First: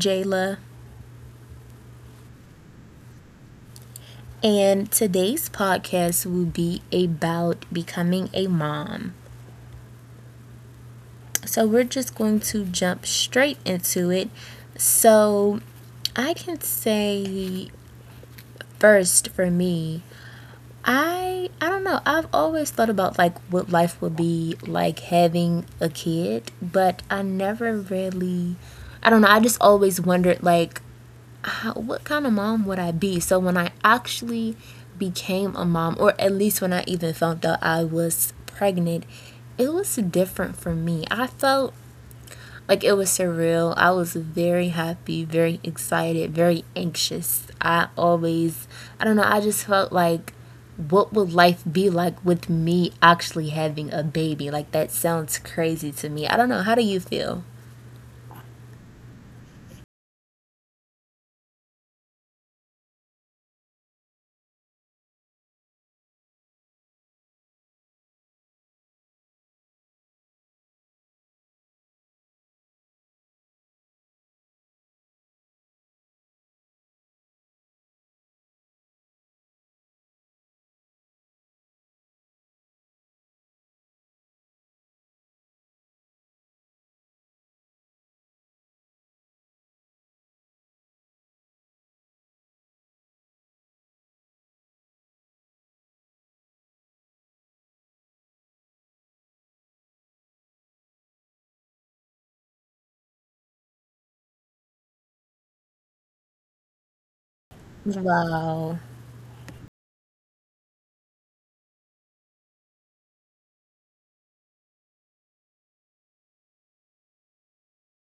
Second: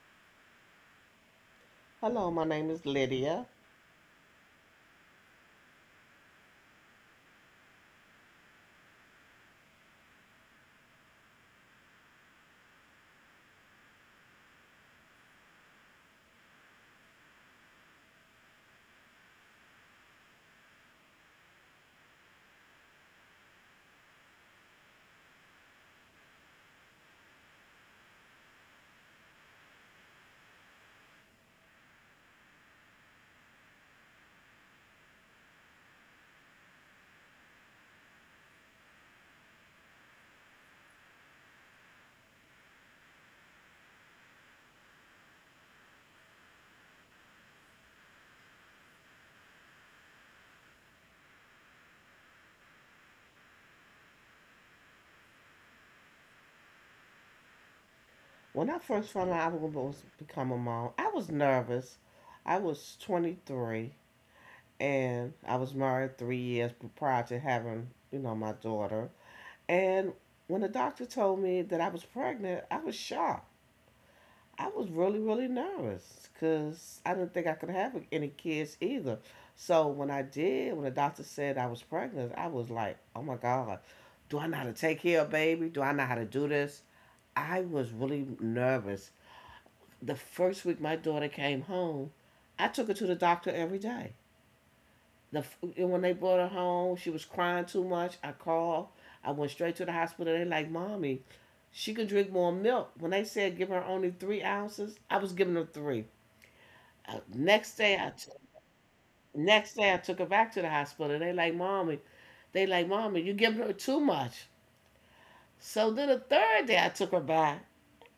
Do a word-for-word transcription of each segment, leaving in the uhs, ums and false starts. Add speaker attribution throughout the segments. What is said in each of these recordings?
Speaker 1: Jayla,
Speaker 2: Hello, my name is Lydia.
Speaker 1: and today's podcast will be about becoming a mom. So we're just going to jump straight into it. So I can say first for me, I I don't know. I've always thought about like what life would be like having a kid, but I never really I don't know. I just always wondered like how, what kind of mom would I be? So when I actually became a mom, or at least when I even found out I was pregnant, it was different for me. I felt like it was surreal. I was very happy, very excited, very anxious. I always, I don't know, I just felt like what would life be like with me actually having a baby? Like that sounds crazy to me. I don't know. How do you feel?
Speaker 2: When I first found out I was becoming a mom, I was nervous. I was twenty-three and I was married three years prior to having, you know, my daughter. And when the doctor told me that I was pregnant, I was shocked. I was really, really nervous because I didn't think I could have any kids either. So when I did, when the doctor said I was pregnant, I was like, oh my God, do I know how to take care of baby? Do I know how to do this? I was really nervous. The first week my daughter came home, I took her to the doctor every day. The and when they brought her home, she was crying too much. I called. I went straight to the hospital. They like, "Mommy, she could drink more milk." When they said give her only three ounces, I was giving her three. Uh, next day, I t-
Speaker 1: Wow.
Speaker 2: next day I took her back to the hospital. They like, "Mommy," they like, "Mommy, you giving her too much." So then the third day I took her back.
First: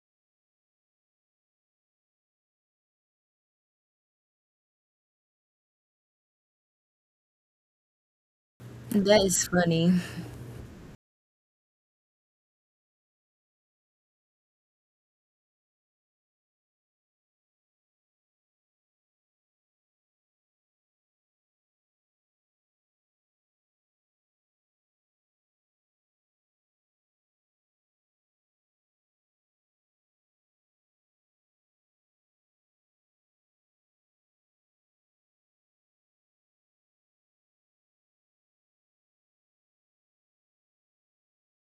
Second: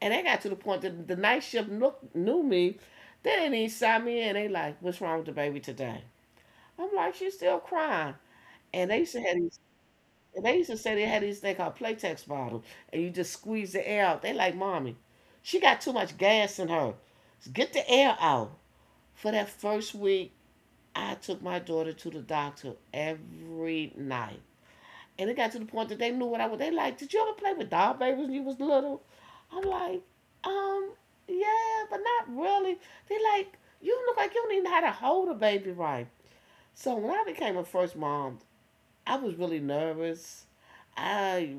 Speaker 2: And they got to the point that the night shift look, knew me. They didn't even sign me in. They like, what's wrong with the baby today? I'm like, she's still crying. And they used to
Speaker 1: That
Speaker 2: have
Speaker 1: is
Speaker 2: these,
Speaker 1: funny.
Speaker 2: and they used to say they had these thing called Playtex bottles, and you just squeeze the air out. They like, mommy, she got too much gas in her. Get the air out. For that first week, I took my daughter to the doctor every night. And it got to the point that they knew what I was. They like, did you ever play with doll babies when you was little? I'm like, um, yeah, but not really. They like, you look like you don't even know how to hold a baby right. So when I became a first mom, I was really nervous. I,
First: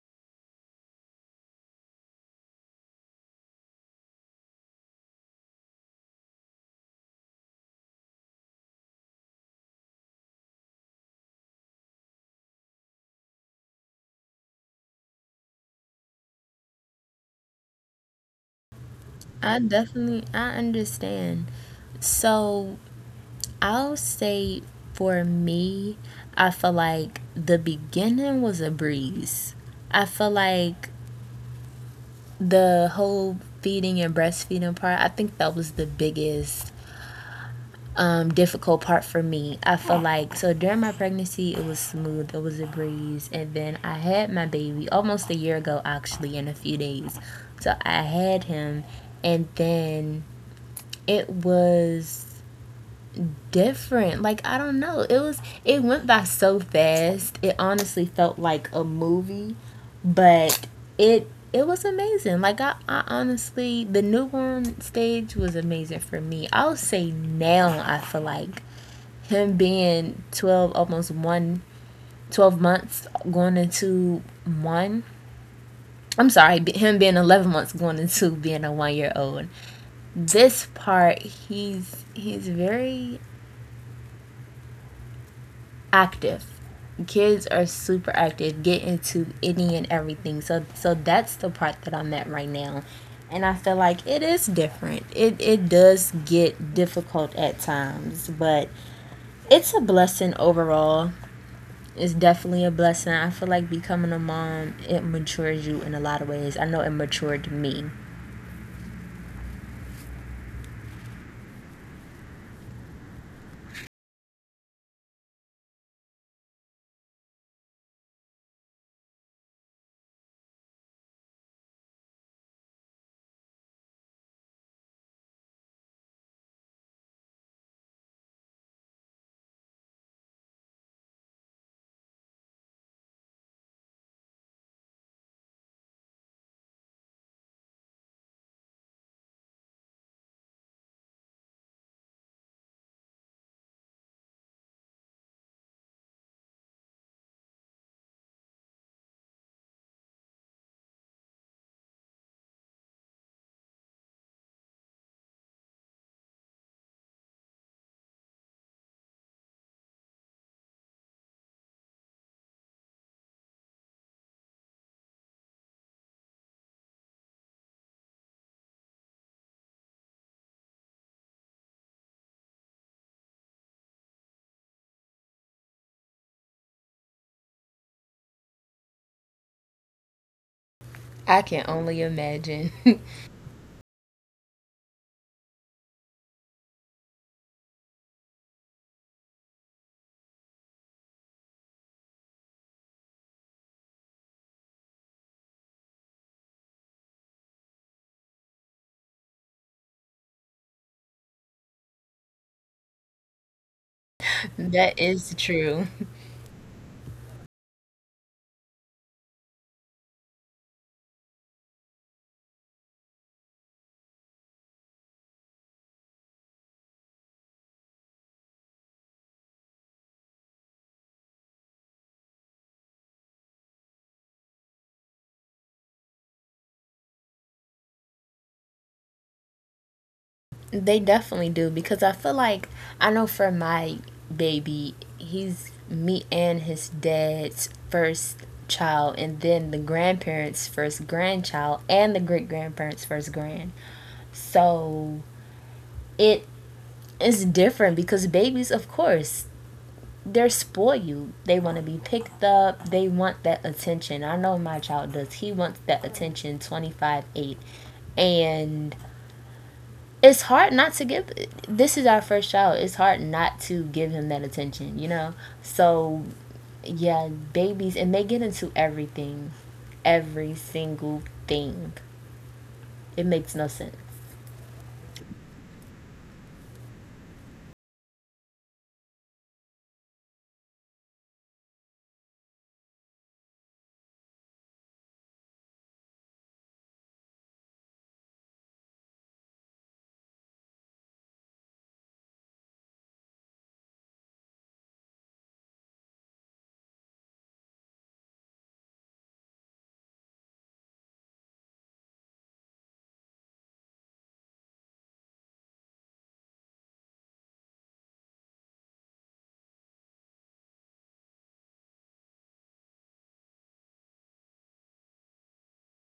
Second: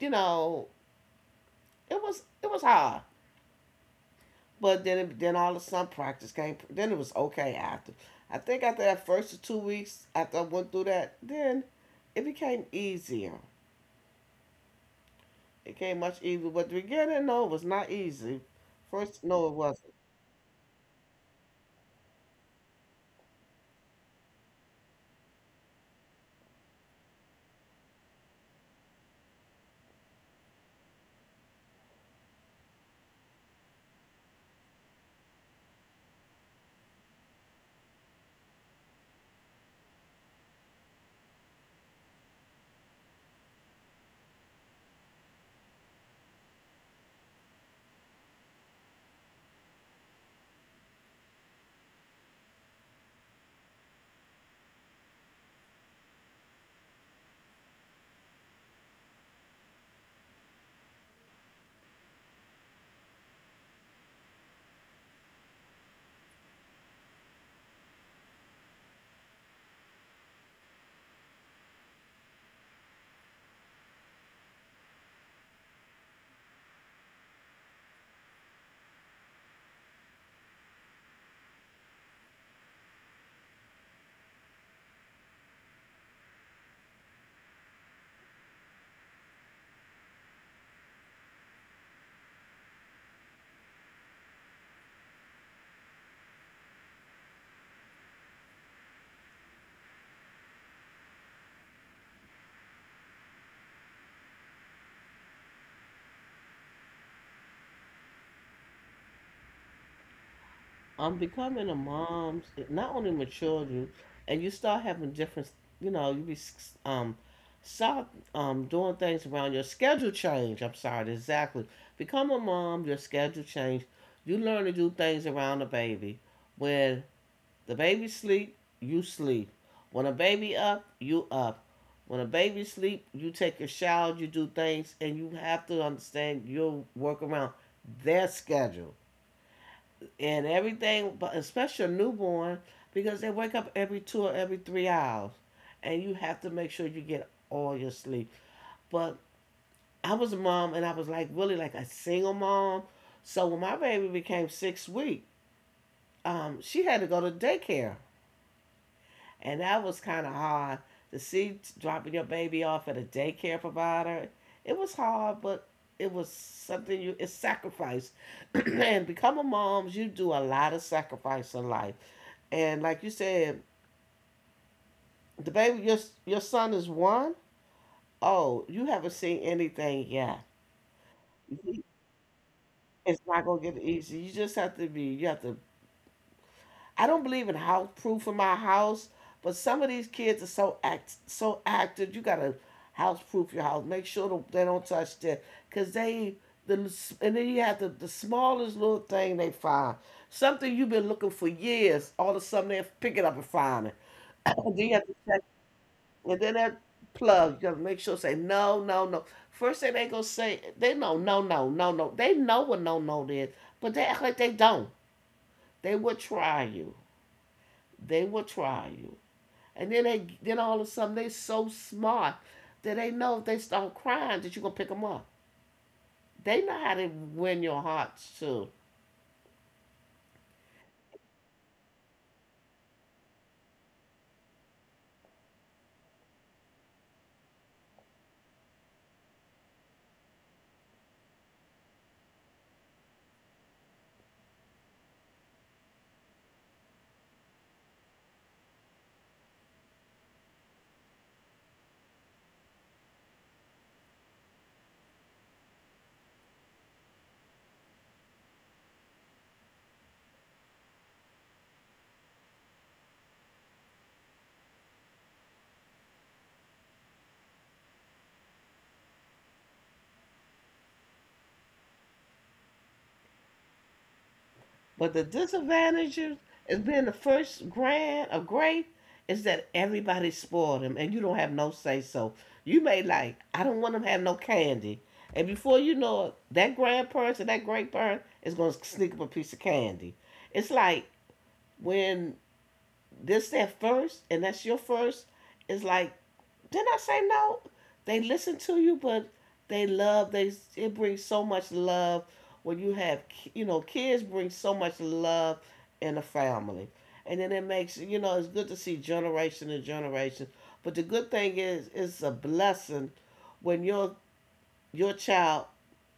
Speaker 2: you know, it was it was hard. But then it, then all of a sudden practice came. Then it was okay after. I think after that first two weeks after I went through that, then it became easier. It came much easier, but the beginning, no, it was not easy. First, no, it
Speaker 1: I
Speaker 2: wasn't.
Speaker 1: definitely I understand. So I'll say for me, I feel like the beginning was a breeze. I feel like the whole feeding and breastfeeding part, I think that was the biggest um, difficult part for me. I feel like so during my pregnancy, it was smooth, it was a breeze, and then I had my baby almost a year ago, actually, in a few days. So I had him, and then it was different. Like I don't know. It was it went by so fast. It honestly felt like a movie, but it it was amazing. Like I, I honestly the newborn stage was amazing for me. I'll say now I feel like him being twelve almost one, twelve months going into one I'm sorry, him being eleven months going into being a one year old. This part he's he's very active. Kids are super active, get into any and everything. So so that's the part that I'm at right now. And I feel like it is different. It it does get difficult at times, but it's a blessing overall. It's definitely a blessing. I feel like becoming a mom, it matures you in a lot of ways. I know it matured me.
Speaker 2: I'm becoming a mom, not only my children, and you start having different, you know, you be s- um, start um doing things around your schedule change. I'm sorry, exactly. Become a mom, your schedule change. You learn to do things around a baby, where The baby sleep, you sleep. When a baby up, you up. When a baby sleep, you take your shower, you do things, and you have to understand you'll work around their schedule and everything, but especially a newborn, because they wake up every two or every three hours, and you have to make sure you get all your sleep. But I was a mom, and I was like really like a single mom. So when my baby became six weeks, um, she had to go to daycare. And that was kind of hard to see dropping your baby off at a daycare provider. It was hard, but it was something you it's sacrifice. And becoming moms, you do a lot of sacrifice in life. And like you said, the baby your your son is one. Oh, you haven't seen anything yet.
Speaker 1: I can only imagine.
Speaker 2: It's not gonna get easy. You just have to be. You have to I don't believe in house proof in my house, but some of these kids are so act so active. You gotta house proof your house. Make sure they don't touch that, cause they the and then you have the the smallest little thing they find something you've been looking for years. All of a sudden they pick it up and find it. And then you
Speaker 1: That
Speaker 2: have to
Speaker 1: is
Speaker 2: check,
Speaker 1: true.
Speaker 2: and then that plug. You gotta make sure say no, no, no. First thing they gonna say, they know no, no, no, no. They know what no, no is, but they act like they don't. They would try you. They will try you. And then they then all of a sudden they so smart that they know if they start crying that you're gonna pick them up. They know how to win your hearts too.
Speaker 1: They definitely do because I feel like I know for my baby, he's me and his dad's first child, and then the grandparents' first grandchild, and the great grandparents' first grand. So it is different because babies, of course, they're spoiled. They want to be picked up, they want that attention. I know my child does. He wants that attention twenty-five eight. And it's hard not to give this is our first child it's hard not to give him that attention, you know. So yeah, babies, and they get into everything, every single thing. It makes no sense.
Speaker 2: But the disadvantage is being the first grand of grade is that everybody spoiled them and you don't have no say so. You may like, I don't want them to have no candy. And before you know it, that grandparent or that great parent is gonna sneak up a piece of candy. It's like when this that first and that's your first It's like, didn't I say no? They listen to you, but they love they it brings so much love. When you have you know kids bring so much love in a family. And then it makes you know it's good to see generation to generation. But the good thing is it's a blessing when your your child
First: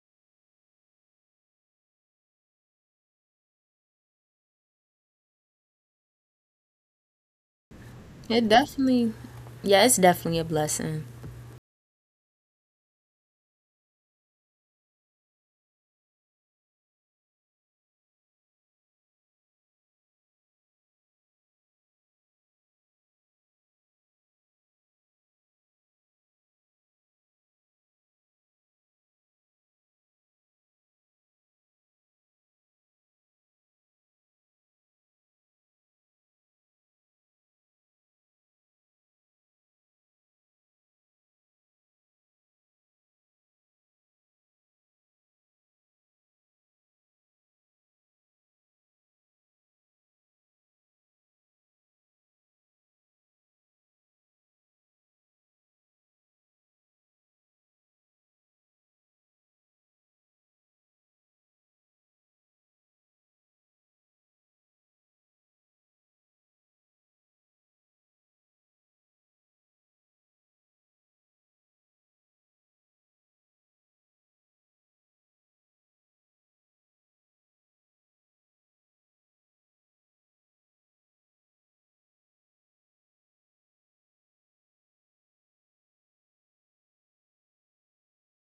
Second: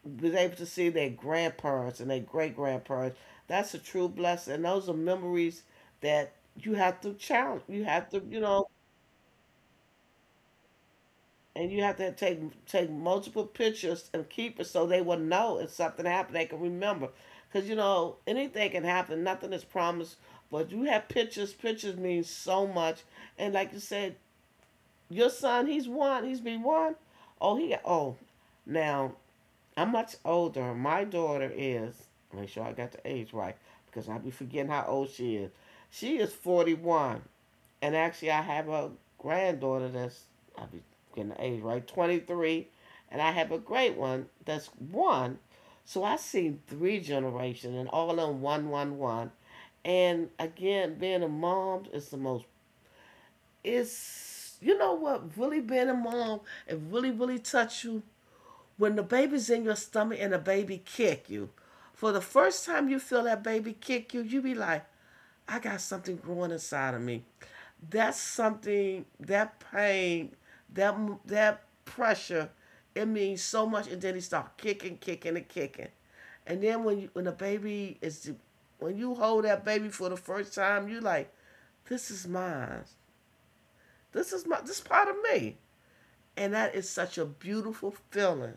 Speaker 2: was able to see their grandparents and their great grandparents. That's a true blessing. And those are memories that you have to challenge. You have to, you
Speaker 1: It
Speaker 2: know,
Speaker 1: definitely, yeah, it's definitely a blessing.
Speaker 2: and you have to take take multiple pictures and keep it so they will know if something happened. They can remember, because you know anything can happen. Nothing is promised. But you have pictures. Pictures mean so much. And like you said, your son, he's one. He's been one. Oh, he. Oh, now I'm much older. My daughter is, make sure I got the age right, because I be forgetting how old she is. She is forty-one. And actually, I have a granddaughter that's, I be getting the age right, twenty-three. And I have a great one that's one. So I seen three generations and all in one, one, one. And again, being a mom is the most, it's, you know what, really being a mom, it really, really touch you when the baby's in your stomach and the baby kick you, for the first time you feel that baby kick you, you be like, I got something growing inside of me. That's something, that pain, that that pressure, it means so much. And then he start kicking, kicking, and kicking. And then when you, when the baby is, when you hold that baby for the first time, you like, this is mine. This is my, this is part of me. And that is such a beautiful feeling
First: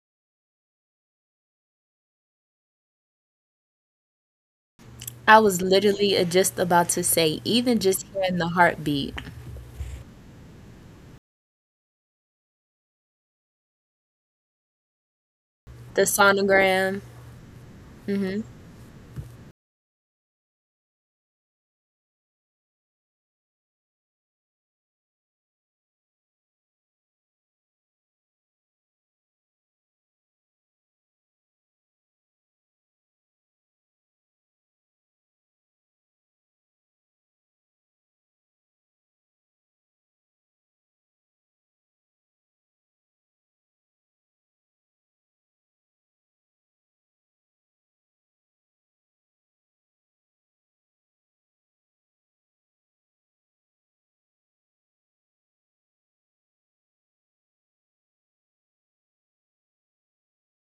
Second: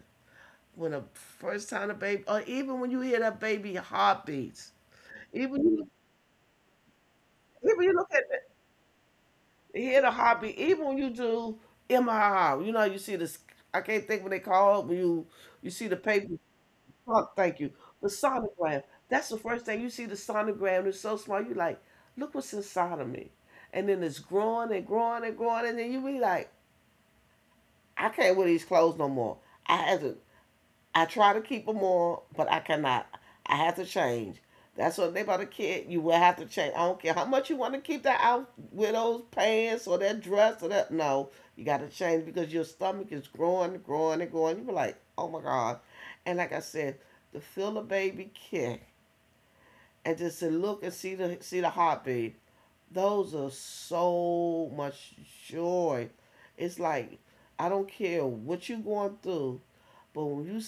Speaker 2: when a first time a baby, or even when you hear that baby heartbeats,
Speaker 1: I was
Speaker 2: even you,
Speaker 1: literally uh, just about to say, even
Speaker 2: even you
Speaker 1: just
Speaker 2: look at
Speaker 1: hearing the heartbeat,
Speaker 2: the, hear the heartbeat, even when you do M R I, you know how you see this. I can't think when they call when you you see the
Speaker 1: the
Speaker 2: paper.
Speaker 1: sonogram,
Speaker 2: Oh, thank you. The
Speaker 1: hmm,
Speaker 2: sonogram. That's the first thing you see. The sonogram. It's so small. You like, look what's inside of me, and then it's growing and growing and growing, and then you be like, I can't wear these clothes no more. I had to I try to keep them on, but I cannot. I have to change. That's what they about a kid. You will have to change. I don't care how much you want to keep that out with those pants or that dress or that. No, you got to change because your stomach is growing, growing, and growing. You be like, oh my god. And like I said, to feel the baby kick and just to look and see the see the heartbeat. Those are so much joy. It's like I don't care what you're going through, but when you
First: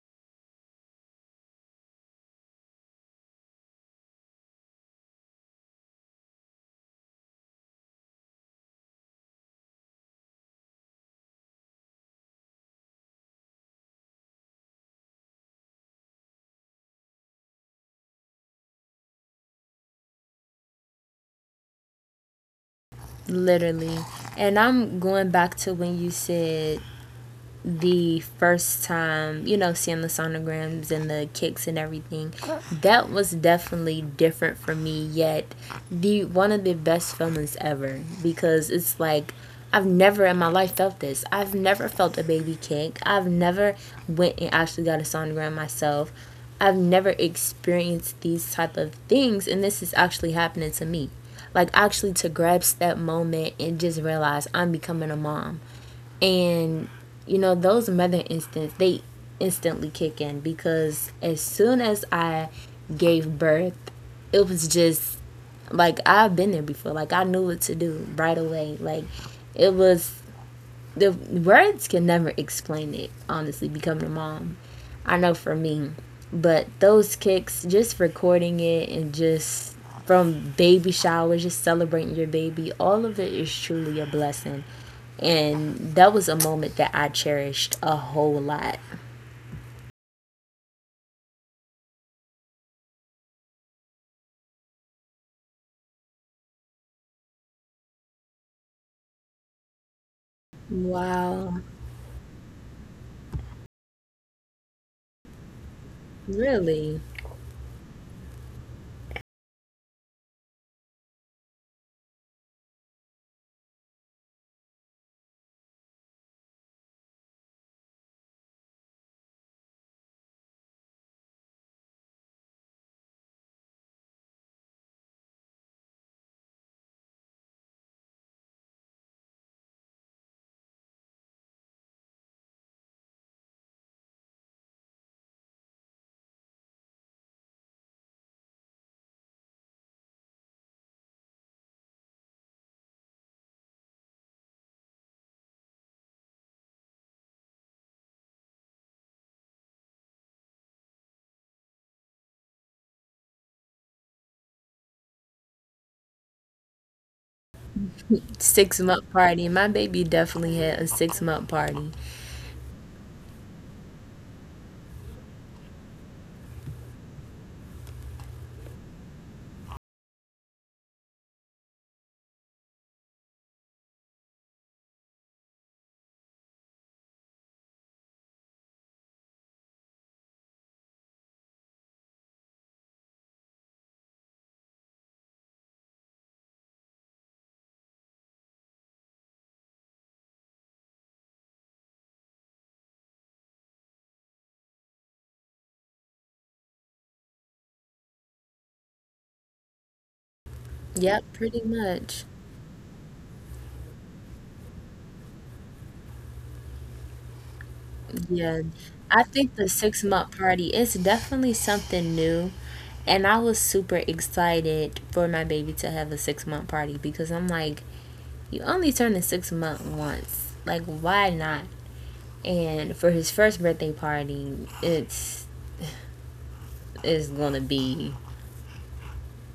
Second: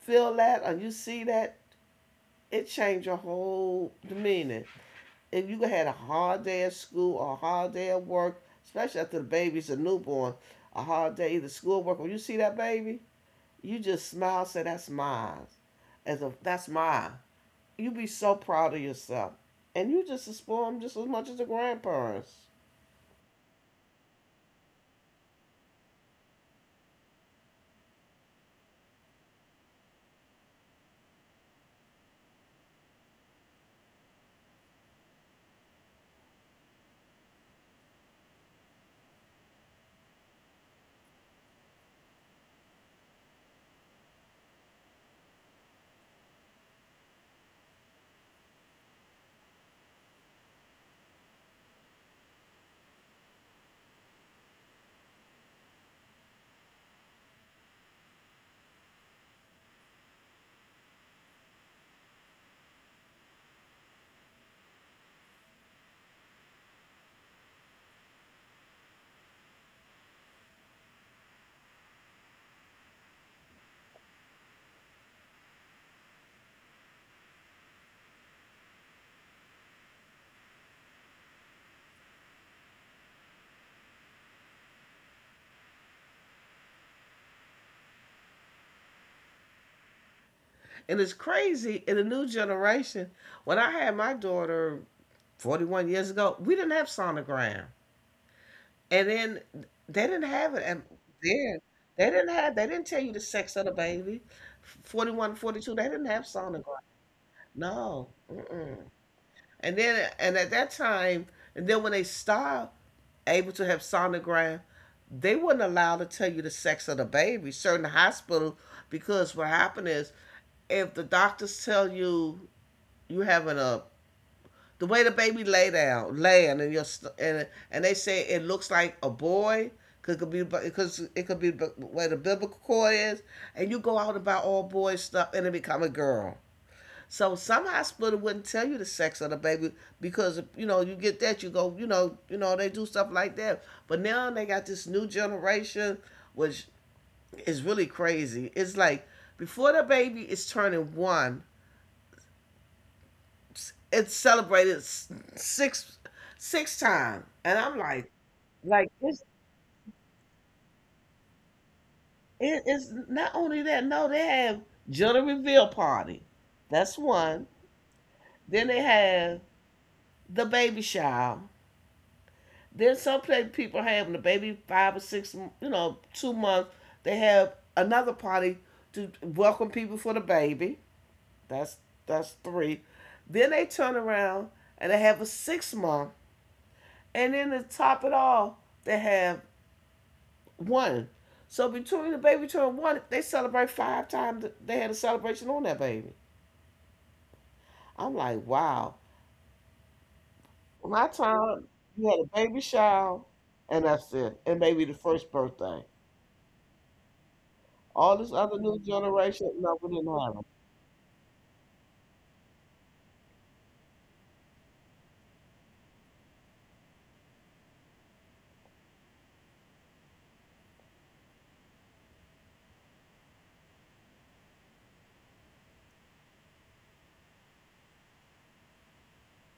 Speaker 2: feel that or you see that, it changed your whole demeanor. If you had a hard day at school or a hard day at work, especially after the baby's a newborn, a hard day either school or work, when you see that baby, you just smile, say that's mine. As a that's mine. You be so proud of yourself. And you just spoil them just as much as the grandparents.
Speaker 1: literally. And I'm going back to when you said the first time, you know, seeing the sonograms and the kicks and everything, that was definitely different for me. Yet, the one of the best feelings ever because it's like I've never in my life felt this. I've never felt a baby kick. I've never went and actually got a sonogram myself. I've never experienced these type of things, and this is actually happening to me. Like actually to grasp that moment and just realize I'm becoming a mom, and you know, those mother instincts, they instantly kick in because as soon as I gave birth, it was just like I've been there before. Like I knew what to do right away. Like it was the words can never explain it, honestly, becoming a mom. I know for me. But those kicks, just recording it and just from baby showers, just celebrating your baby, all of it is truly a blessing. And that was a moment that I cherished a whole lot.
Speaker 2: And it's crazy in the new generation. When I had my daughter forty-one years ago, we didn't have sonogram. And then they didn't have it. And then
Speaker 1: Wow,
Speaker 2: they didn't have, they didn't tell you the sex of the baby. Forty one, forty two. They didn't have sonogram.
Speaker 1: really?
Speaker 2: No. Mm-mm. And then, and at that time, and then when they stopped able to have sonogram, they wouldn't allow to tell you the sex of the baby, certain hospital, because what happened is if the doctors tell you you having a the way the baby lay down, laying, and your and and they say it looks like a boy. 'Cause it could be because it could be b- where the biblical core is, and you go out about all boys stuff, and it become a girl. So some hospital wouldn't tell you the sex of the baby because you know you get that you go you know you know they do stuff like that. But now they got this new generation, which is really crazy. It's like before the baby is turning one, it's celebrated six six times, and I'm like,
Speaker 1: Six
Speaker 2: like
Speaker 1: month
Speaker 2: it's
Speaker 1: party. My baby definitely had a six month party.
Speaker 2: it, it's not only that. No, they have gender reveal party. That's one. Then they have the baby shower. Then some pla- people have when the baby five or six, you know, two months. They have another party to welcome people for the baby. That's that's three. Then they turn around and they have a six month, and then to top it all, they have one. So between the baby turn one, they celebrate five times. They had a celebration on that baby. I'm like, wow. My
Speaker 1: Yep, pretty
Speaker 2: time, you had a
Speaker 1: much.
Speaker 2: baby shower, and that's it. And maybe the first birthday. All this other
Speaker 1: Yeah,
Speaker 2: new
Speaker 1: I
Speaker 2: generation,
Speaker 1: think the
Speaker 2: no, we
Speaker 1: six
Speaker 2: didn't have
Speaker 1: month
Speaker 2: them.
Speaker 1: party is definitely something new. And I was super excited for my baby to have a six month party because I'm like, you only turn a six month once. Like, why not? And for his first birthday party, it's is gonna be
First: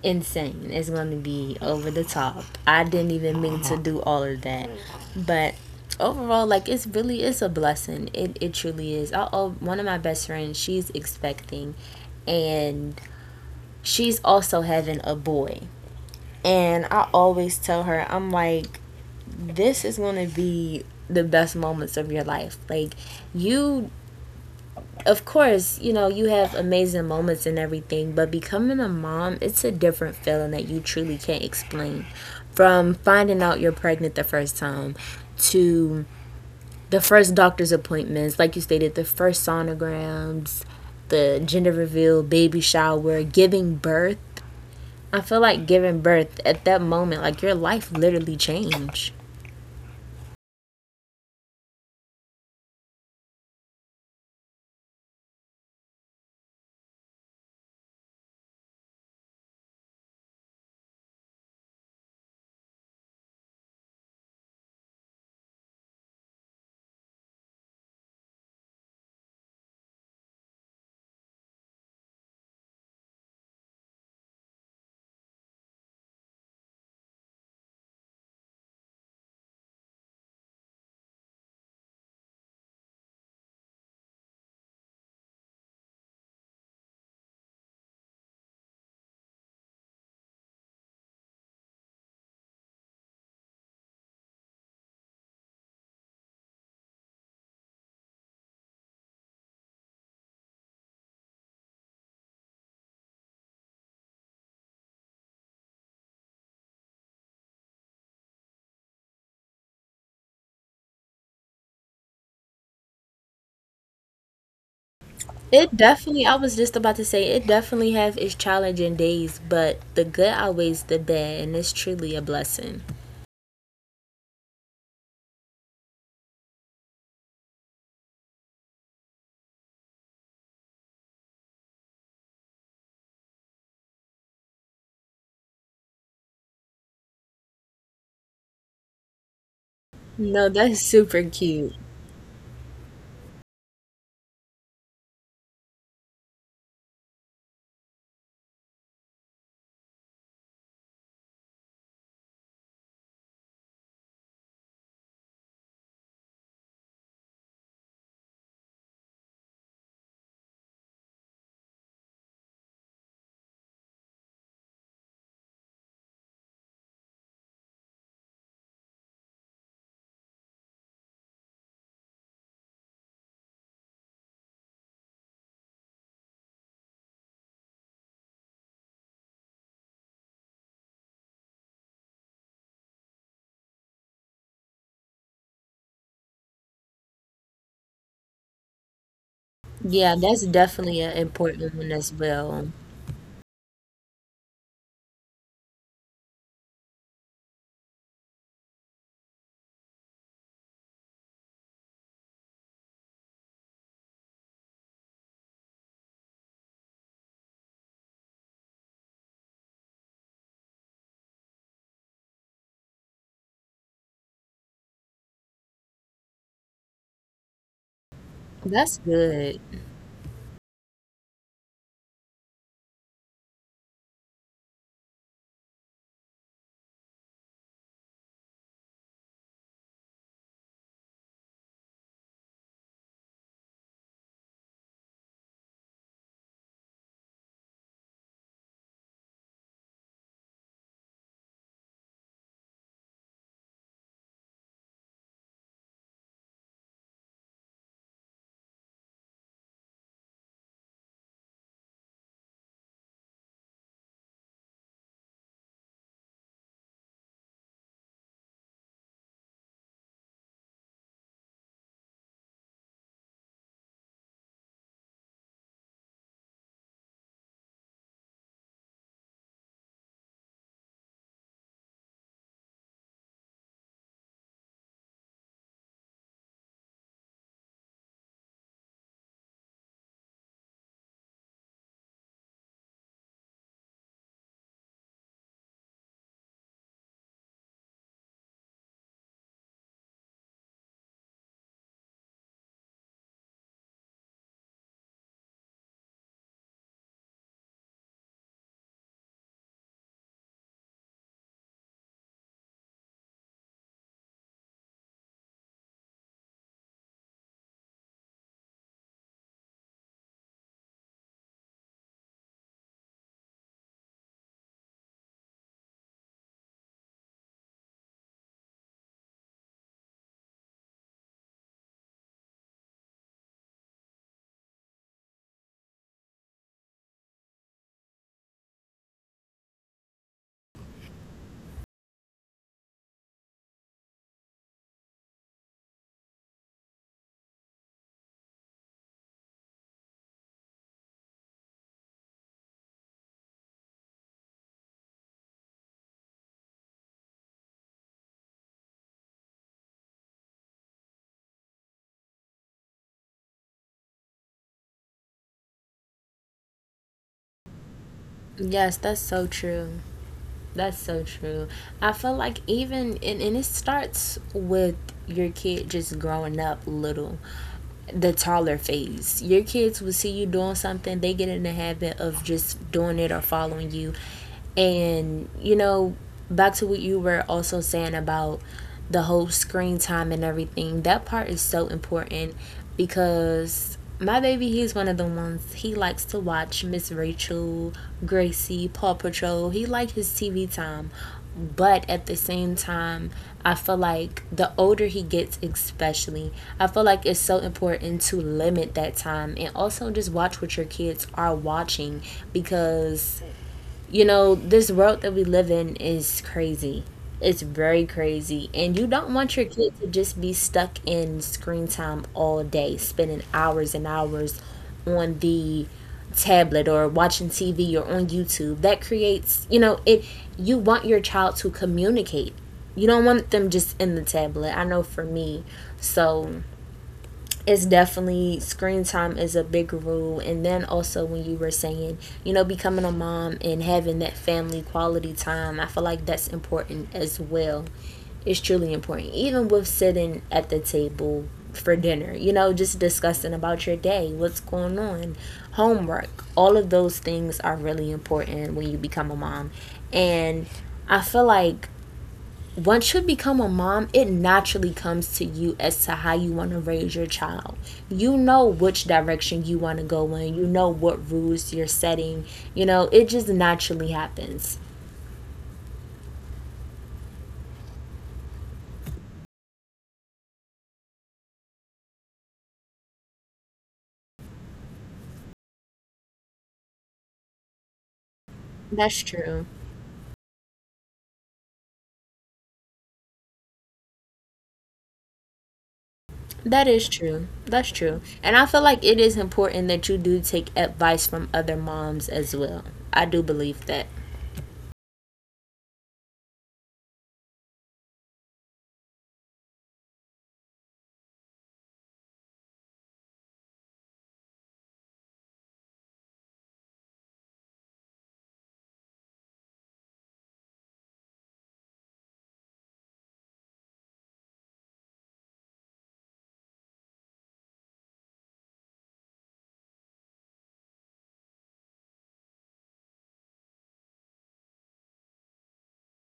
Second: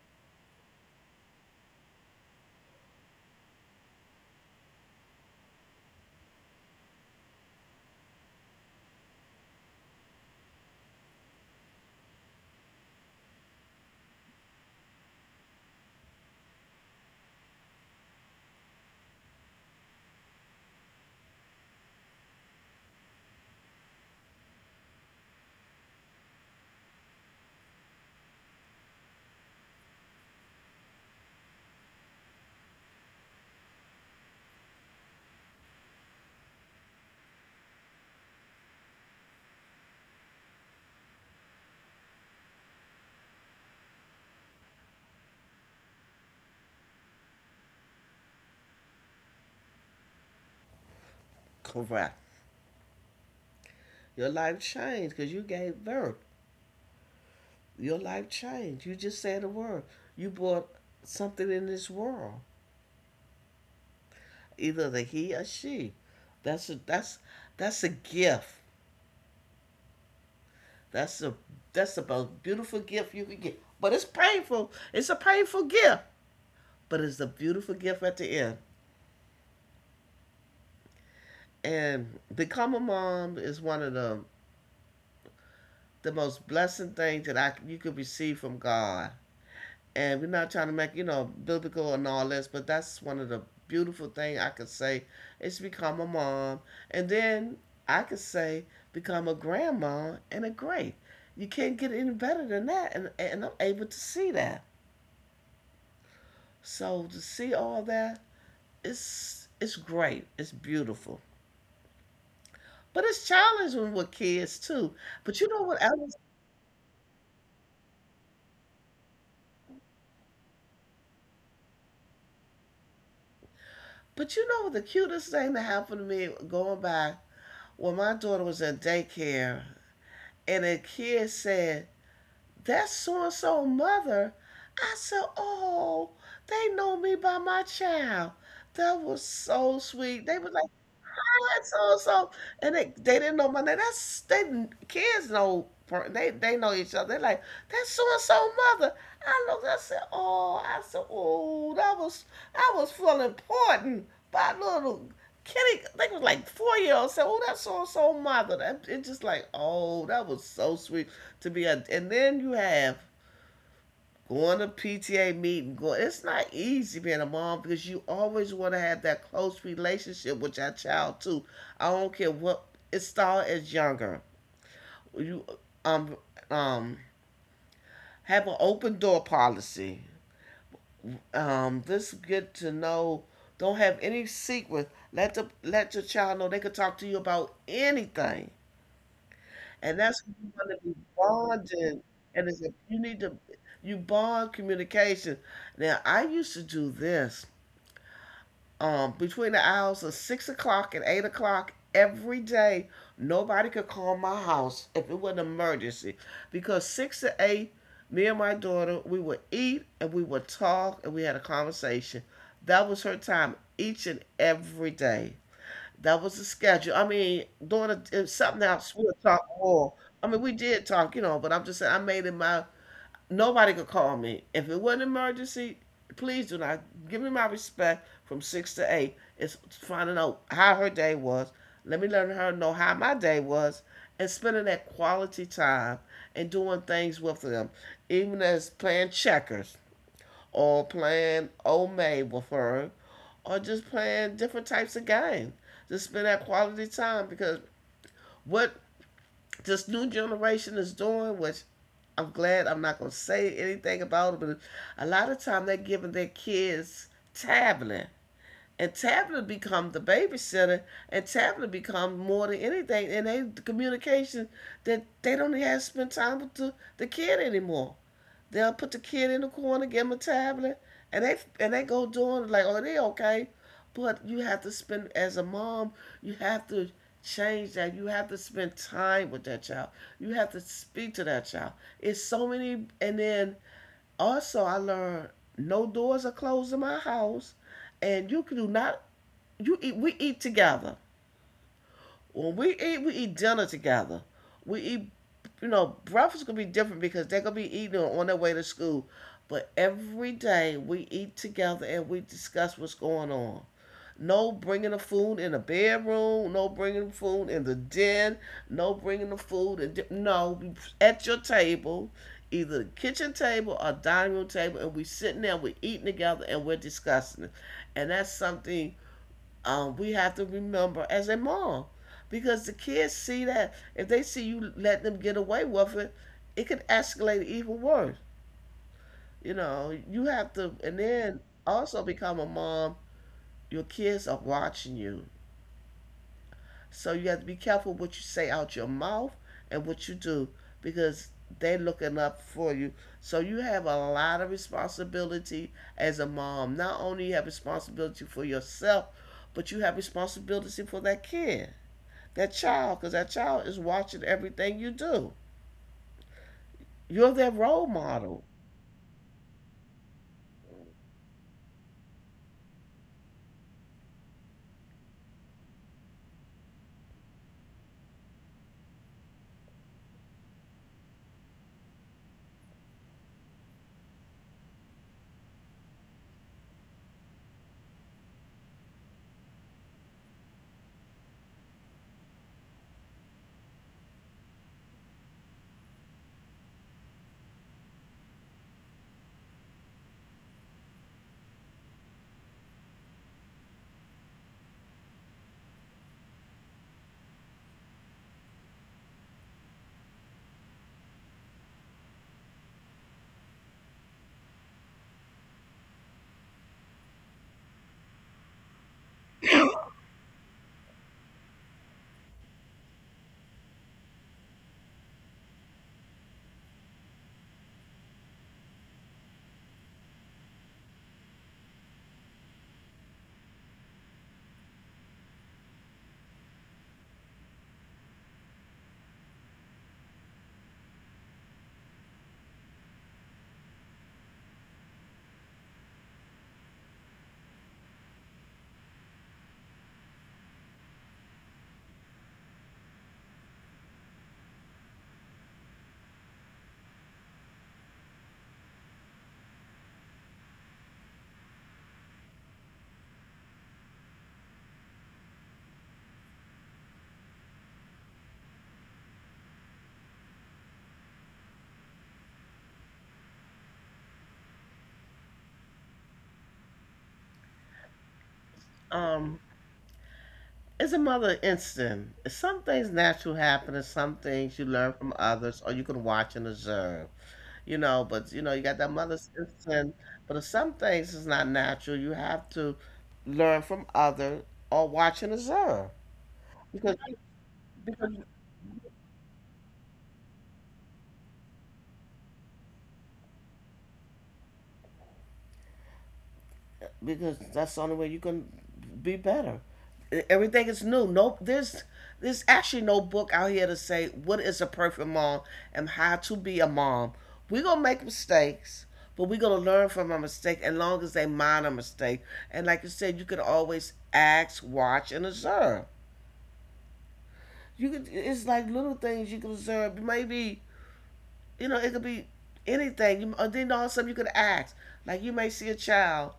Speaker 1: insane. It's gonna be over the top. I didn't even mean to do all of that, but overall like it's really is a blessing, it, it truly is. I, oh, one of my best friends, she's expecting, and she's also having a boy. And I always tell her, I'm like, this is going to be the best moments of your life. Like, you, of course, you know, you have amazing moments and everything, but becoming a mom, it's a different feeling that you truly can't explain. From finding out you're pregnant the first time to the first doctor's appointments, like you stated, the first sonograms, the gender reveal, baby shower, giving birth. I feel like giving birth at that moment, like your life literally changed.
Speaker 2: Correct. Your life changed because you gave birth. Your life changed. You just said a word. You brought something in this world, either the he or she. That's a, that's that's a gift. That's a that's the most beautiful gift you can get. But it's painful. It's a painful gift, but it's a beautiful gift at the end. And become a mom is one of the the most blessing things that I you could receive from God. And we're not trying to make you know biblical and all this, but that's one of the beautiful thing I could say is become a mom, and then I could say become a grandma and a great. You can't get any better than that, and and I'm able to see that. So to see all that, it's it's great. It's beautiful. But it's challenging with kids too. But you know
Speaker 1: It
Speaker 2: what else?
Speaker 1: definitely, I was just about to say, it definitely have its challenging days, but the good outweighs the bad, and it's truly a blessing.
Speaker 2: But you know what the cutest thing that happened to me going by when my daughter was in daycare and a kid said, "That's so and so mother." I said, oh, they know me by my child. That was so sweet. They
Speaker 1: No,
Speaker 2: were like,
Speaker 1: that's super
Speaker 2: "That
Speaker 1: cute.
Speaker 2: so so," and they, they didn't know my name. That's they kids know per- they they know each other. They're like that's so and so mother. I looked. I said, oh, I said, oh, that was I was feeling important by little Kenny. I think it was like four year old. Said, oh, that's so and so mother. That, it's just like, oh, that was so sweet to be a. And then you have going to P T A meeting, going it's not easy being a mom because you always want to have that close relationship with your child too. I don't care what it started as younger. You um um have an open door policy. Um, this get to know. Don't have any secrets. Let the let your child know they could talk to you about anything, and
Speaker 1: Yeah,
Speaker 2: that's what
Speaker 1: that's
Speaker 2: you want to be
Speaker 1: definitely an important one
Speaker 2: bonding.
Speaker 1: as
Speaker 2: And it's
Speaker 1: well.
Speaker 2: a, you need to you bond communication. Now I used to do this um, between the hours of six o'clock and eight o'clock every day. Nobody could call my house if it was an emergency because six to eight, me and my daughter, we would eat and we would talk and we had a conversation. That was her time each and every day. That was the schedule. I mean, daughter, if something else,
Speaker 1: That's
Speaker 2: we'll talk
Speaker 1: good.
Speaker 2: more. I mean, we did talk, you know, but I'm just saying I made it my nobody could call me. If it was an emergency, please do not give me my respect from six to eight. It's finding out how her day was. Let me let her know how my day was and spending that quality time and doing things with them, even as playing checkers or playing old maid with her or just playing different types of games. Just spend that quality time because what this new generation is doing, which I'm glad I'm not gonna say anything about it, but a lot of time they're giving their kids tablet, and tablet become the babysitter, and tablet become more than anything, and they the communication that they don't even have to spend time with the, the kid anymore. They'll put the kid in the corner, give him a tablet, and they and they go doing it like, oh, they okay. But you have to spend as a mom, you have to change that. You have to spend time with that child. You have to speak to that child. It's so many and then also I learned no doors are closed in my house and you can do not you eat we eat together. When we eat, we eat dinner together. We eat, you know, breakfast gonna be different because they're gonna be eating on their way to school. But every day we eat together and we discuss what's going on. No bringing the food in the bedroom. No bringing the food in the den. No bringing the food. In no, at your table, either the kitchen table or dining room table, and we sitting there. We're eating together and we're discussing it. And that's something um, we have to remember as a mom because the kids see that if they see you let them get away with it, it could escalate even worse. You know, you have to, and then also become a mom, your kids are watching you. So you have to be careful what you say out your mouth and what you do because they're looking up for you. So you have a lot of responsibility as a mom. Not only you have responsibility for yourself, but you have responsibility for that kid. That child because that child is watching everything you do. You're their role model.
Speaker 1: Yes, that's so true. That's so true. I feel like even, and, and it starts with your kid just growing up little, the taller phase. Your kids will see you doing something, they get in the habit of just doing it or following you. And, you know, back to what you were also saying about the whole screen time and everything, that part is so important because my baby, he's one of the ones, he likes to watch Miss Rachel, Gracie, Paw Patrol. He likes his T V time. But at the same time, I feel like the older he gets, especially, I feel like it's so important to limit that time and also just watch what your kids are watching, because you know, this world that we live in is crazy. It's very crazy. And you don't want your kid to just be stuck in screen time all day, spending hours and hours on the tablet or watching T V or on YouTube. That creates, you know, it you want your child to communicate. You don't want them just in the tablet. I know for me. So it's definitely screen time is a big rule, and then also when you were saying, you know, becoming a mom and having that family quality time, I feel like that's important as well. It's truly important, even with sitting at the table for dinner, you know, just discussing about your day, what's going on, homework, all of those things are really important when you become a mom. And I feel like once you become a mom, it naturally comes to you as to how you want to raise your child. You know which direction you want to go in, you know what rules you're setting. You know, it just naturally happens.
Speaker 2: Um, it's another instant. Some things natural happen, and some things you learn from others, or you can watch and observe. You know, but you know, you got that
Speaker 1: That's
Speaker 2: mother's
Speaker 1: true.
Speaker 2: instinct. But if some things is not natural, you have to learn from other or watch and observe
Speaker 1: That
Speaker 2: because
Speaker 1: is true. That's
Speaker 2: because
Speaker 1: true. And I feel like it is important that you do take advice from other moms as well. I do believe that.
Speaker 2: because that's the only way you can be better. E- Everything is new. No, there's there's actually no book out here to say what is a perfect mom and how to be a mom. We're gonna make mistakes, but we're gonna learn from our mistake as long as they minor mistake. And like you said, you can always ask, watch, and observe. You could it's like little things you can observe. Maybe you know it could be anything. And then all of a sudden you could ask. Like you may see a child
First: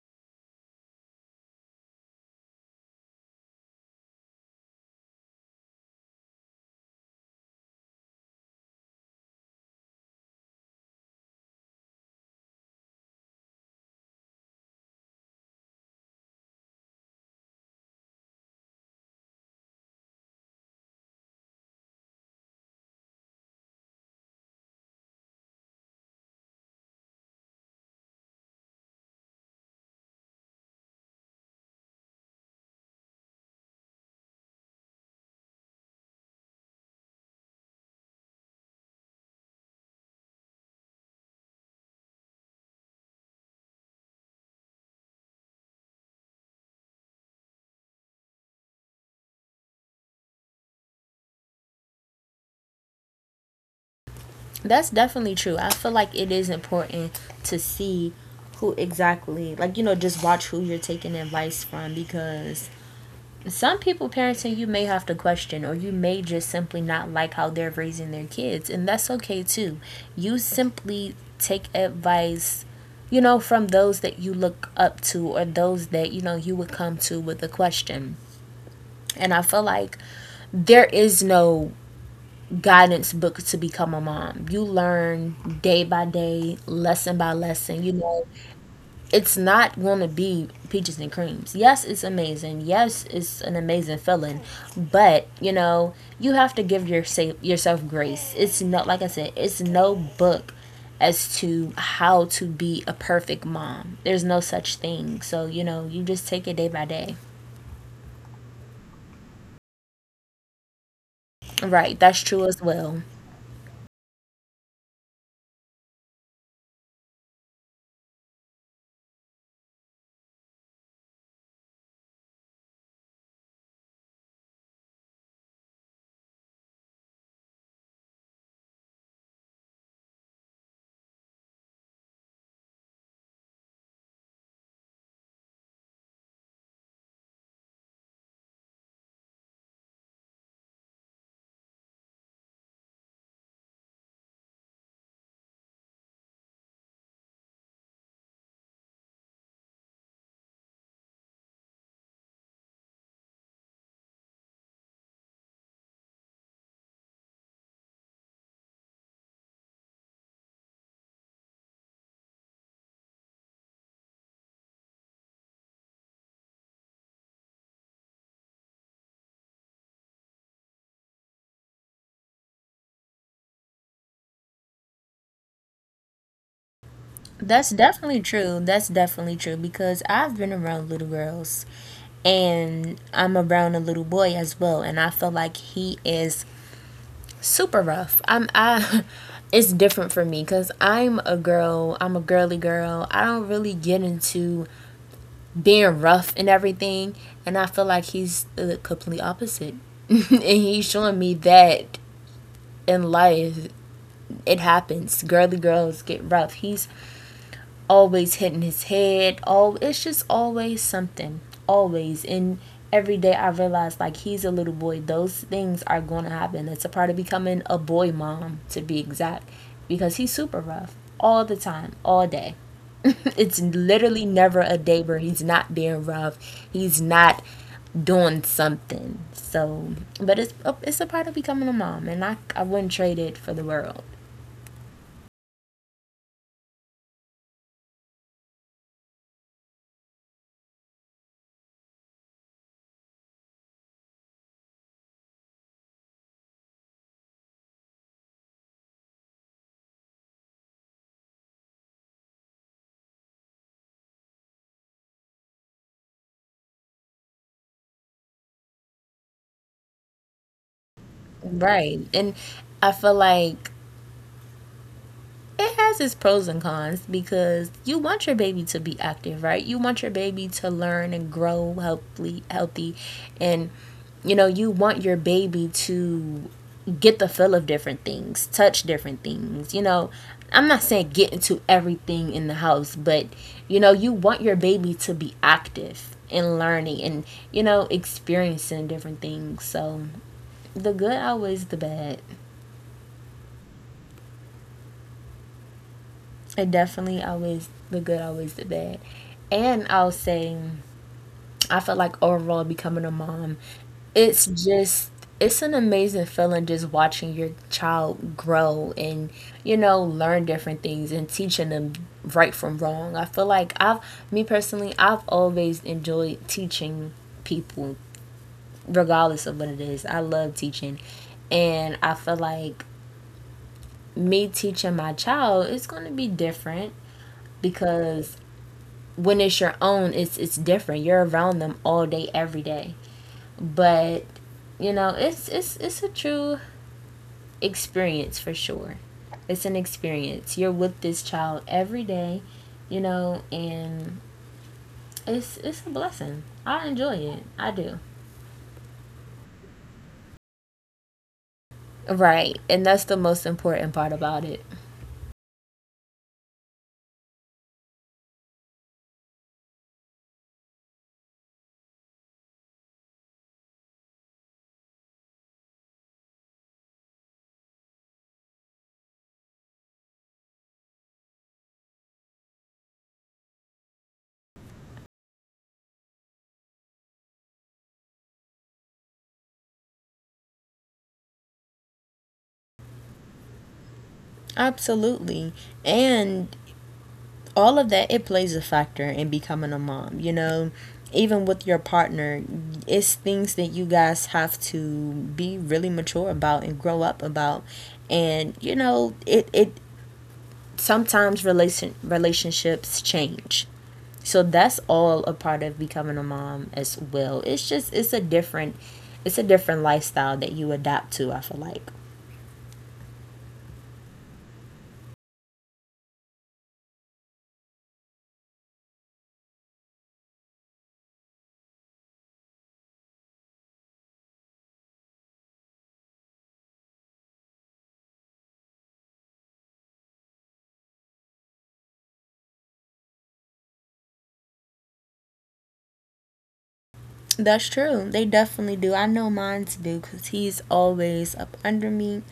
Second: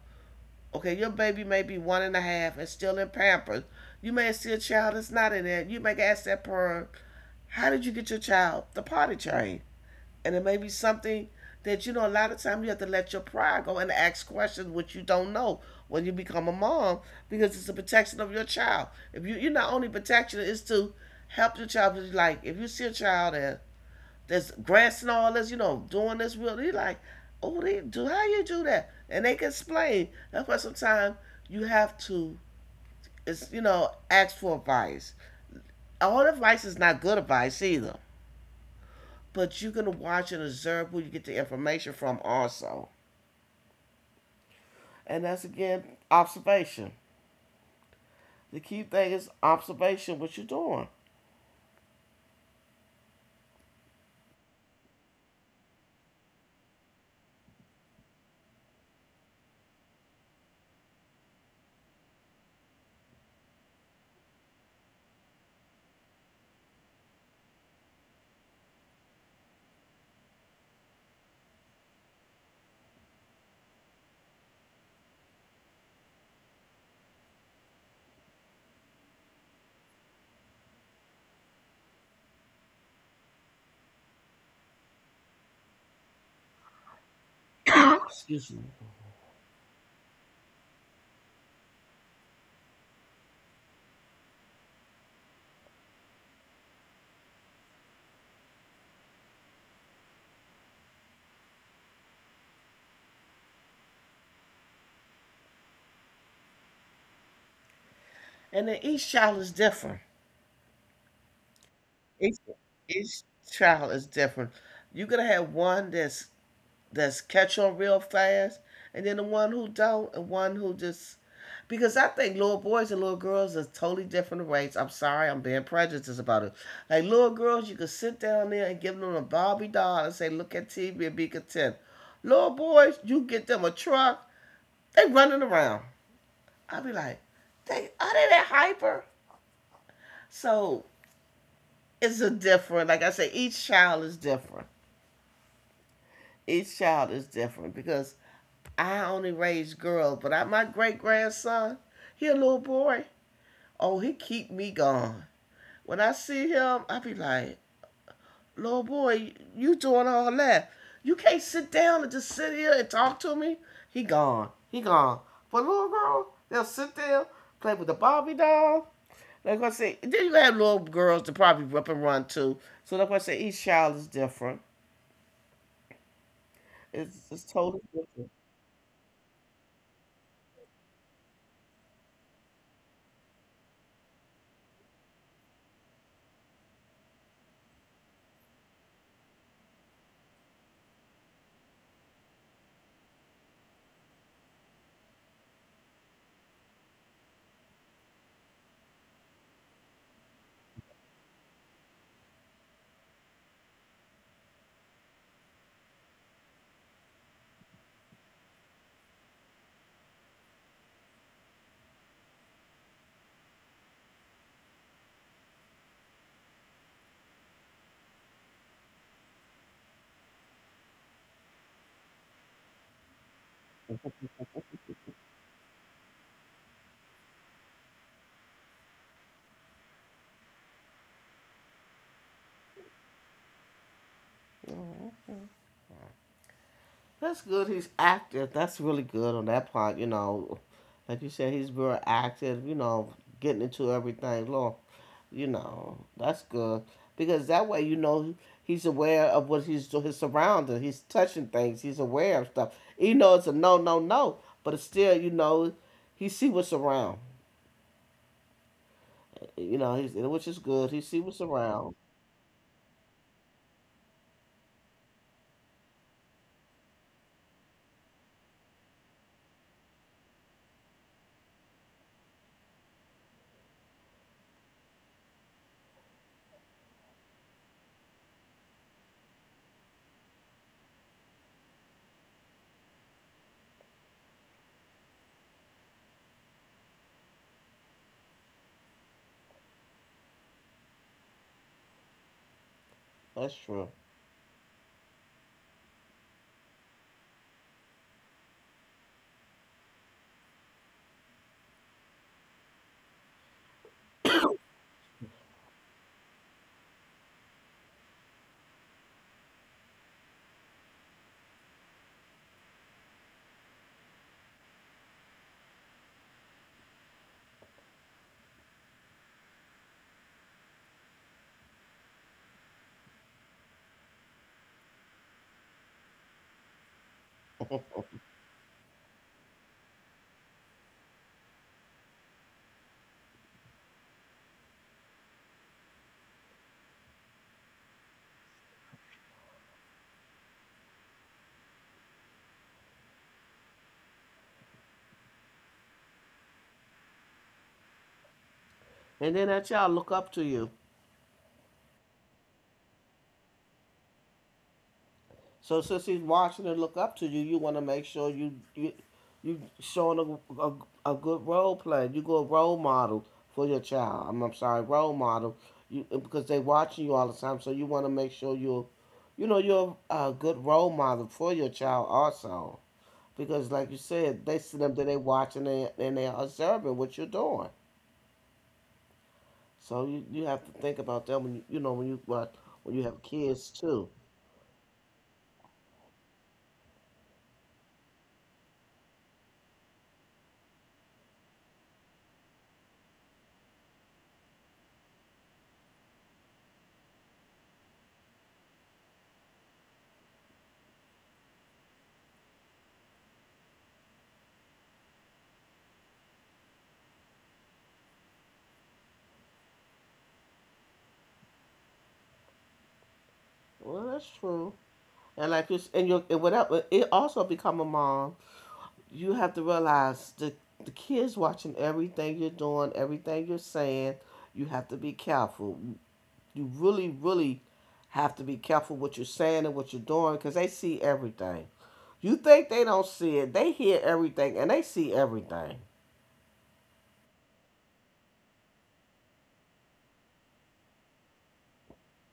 Speaker 2: okay, your baby may be one and a half and still in Pampers. You may see a child that's not in there. You may ask that parent, how did you get your child the potty trained? And it may be something that, you know, a lot of times you have to let your pride go and ask questions which you don't know when you become a mom because it's the protection of your child. If you, you're not only protection, it's to help your child. Because, like, if you see a child and that's grasping all this, you know, doing this real. They like, oh, they do how you do that, and they can explain. That's why sometimes you have to, it's you know, ask for advice. All advice is not good advice either, but you're gonna watch and observe who you get the information from also, and that's again observation. The key thing is observation. What you're doing.
Speaker 1: That's definitely true. I feel like it is important to see who exactly, like, you know, just watch who you're taking advice from, because some people parenting you may have to question, or you may just simply not like how they're raising their kids, and that's okay too. You simply take advice, you know, from those that you look up to or those that you know you would come to with a question. And I feel like there is no guidance book to become a mom. You learn day by day, lesson by lesson, you know.
Speaker 2: Excuse me.
Speaker 1: It's not going to be peaches and creams. Yes, it's amazing. Yes, it's an amazing feeling, but you know you have to give your sa- yourself grace. It's no, like I said, it's no book as to how to be a perfect mom. There's no such thing. So you know you just take it day by day.
Speaker 2: And then each child is different.
Speaker 1: Right, that's
Speaker 2: Each
Speaker 1: true as well.
Speaker 2: each child is different. You're gonna have one that's that's catch on real fast, and then the one who don't, and one who just because I think little boys and little girls are totally different rates. I'm sorry, I'm being prejudiced about it. Like little girls, you could sit down there and give them a Barbie doll and say, "Look at T V and be content." Little boys, you get them a truck, they running around. I will be like, they are they that hyper? So it's a different. Like I say, each child is different. Each child is different because I only raised girls, but I, my great grandson, he a little boy. Oh, he keep me gone. When I see him, I be like, little boy, you doing all that. You can't sit down and just sit here and talk to me. He gone. He gone. But little girl, they'll sit there, play with the Barbie doll. Like I say, then you have little girls to probably up and run too. So like I say, each child is different. It's, it's
Speaker 1: That's
Speaker 2: totally
Speaker 1: definitely
Speaker 2: different.
Speaker 1: true. That's definitely true because I've been around little girls and I'm around a little boy as well, and I feel like he is super rough. I'm I it's different for me cuz I'm a girl. I'm a girly girl. I don't really get into being rough and everything, and I feel like he's the complete opposite. And he's showing me that in life it happens. Girly girls get rough. He's always hitting his head. Oh, it's just always something. Always. And every day I realize like he's a little boy. Those things are going to happen. It's a part of becoming a boy mom, to be exact, because he's super rough all the time, all day. It's literally never a day where he's not being rough. He's not doing something. So, but it's a, it's a part of becoming a mom, and I I wouldn't trade it for the world.
Speaker 2: Mhm. That's good. He's active. That's really good on that part. You know, like you said, he's very active. You know, getting into everything. Lord, you know, that's good because that way you know he's aware of what he's his surroundings. He's touching things. He's aware of stuff. Even though it's a no, no, no, but it's still you know he see what's around. You know, he's, which is good. He see what's around.
Speaker 1: Right. And I feel like it has its pros and cons because you want your baby to be active, right? You want your baby to learn and grow healthy, healthy, and you know you want your baby to get the feel of different things, touch different things. You know, I'm not saying get into everything in the house, but you know you want your baby to be active and learning and you know experiencing different things. So the good outweighs the bad.
Speaker 2: That's true.
Speaker 1: It definitely always the good, always the bad. And I'll say, I feel like overall becoming a mom, it's just, it's an amazing feeling just watching your child grow and, you know, learn different things and teaching them right from wrong. I feel like I've, me personally, I've always enjoyed teaching people, regardless of what it is. I love teaching. And I feel like me teaching my child is going to be different because when it's your own, it's it's different. You're around them all day, every day. But you know, it's it's it's a true experience for sure. It's an experience. You're with this child every day, you know, and it's it's a blessing. I enjoy it. I do.
Speaker 2: And then that child look up to you.
Speaker 1: Right. And that's the most important part about it.
Speaker 2: So since he's watching and look up to you, you want to make sure you you you showing a, a, a good role play. You go a role model for your child. I'm, I'm sorry, role model. You because they watching you all the time, so you want to make sure you're you know you're a good role model for your child also. Because like you said, they see them that they watching and, and they are observing what you're doing. So you, you have to think about that when you you know when you uh, when you have kids too.
Speaker 1: Absolutely. And all of that it plays a factor in becoming a mom, you know, even with your partner, it's things that you guys have to be really mature about and grow up about. And you know it it sometimes relation relationships change, so that's all a part of becoming a mom as well. It's just it's a different, it's a different lifestyle that you adapt to, I feel like.
Speaker 2: Well, that's true. And like you and your and without it also become a mom, you have to realize the the kids watching everything you're doing, everything you're saying. You have to be careful. You really, really have to be careful what you're saying and what you're doing because they see everything. You think they don't see it? They hear everything and they see everything,
Speaker 1: That's true. They definitely do. I know mine's do because he's always up under me,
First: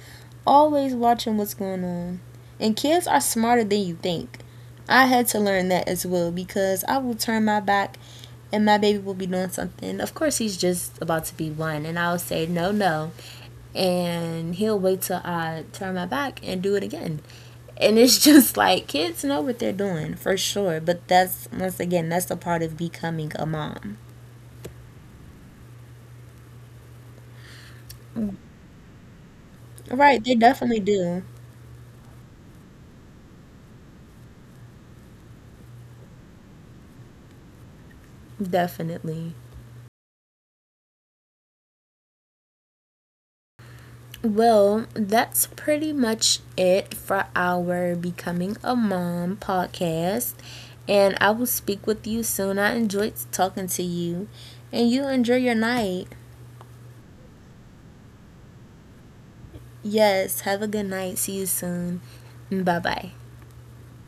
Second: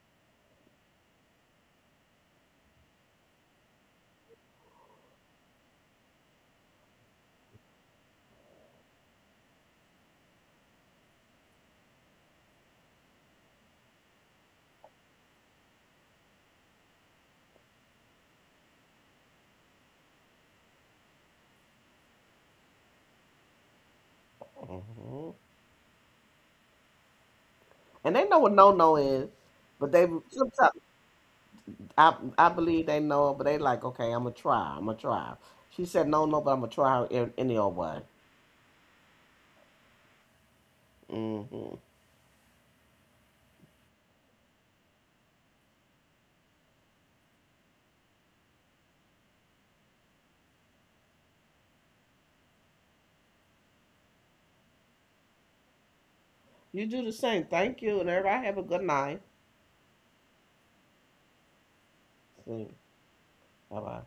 Speaker 1: always watching what's going on. And kids are smarter than you think. I had to learn that as well because I will turn my back and my baby will be doing something. Of course, he's just about to be one, and I'll say, no, no. And he'll wait till I turn my back and do it again. And it's just like kids know what they're doing for sure. But that's, once again, that's a part of becoming a mom.
Speaker 2: and they know what no no is. But they
Speaker 1: Right, they definitely
Speaker 2: sometimes
Speaker 1: do.
Speaker 2: I I believe they know, but they like okay, I'm gonna try, I'm gonna try. She said no no, but I'm gonna try her in any old way.
Speaker 1: Definitely.
Speaker 2: hmm
Speaker 1: Well, that's pretty much it for our Becoming a Mom podcast. And I will speak with you soon. I enjoyed talking to you. And you enjoy your night.
Speaker 2: You do the same. Thank you, and everybody have a good night.
Speaker 1: Yes, have a good night. See you soon.
Speaker 2: See.
Speaker 1: Bye bye.
Speaker 2: Bye bye.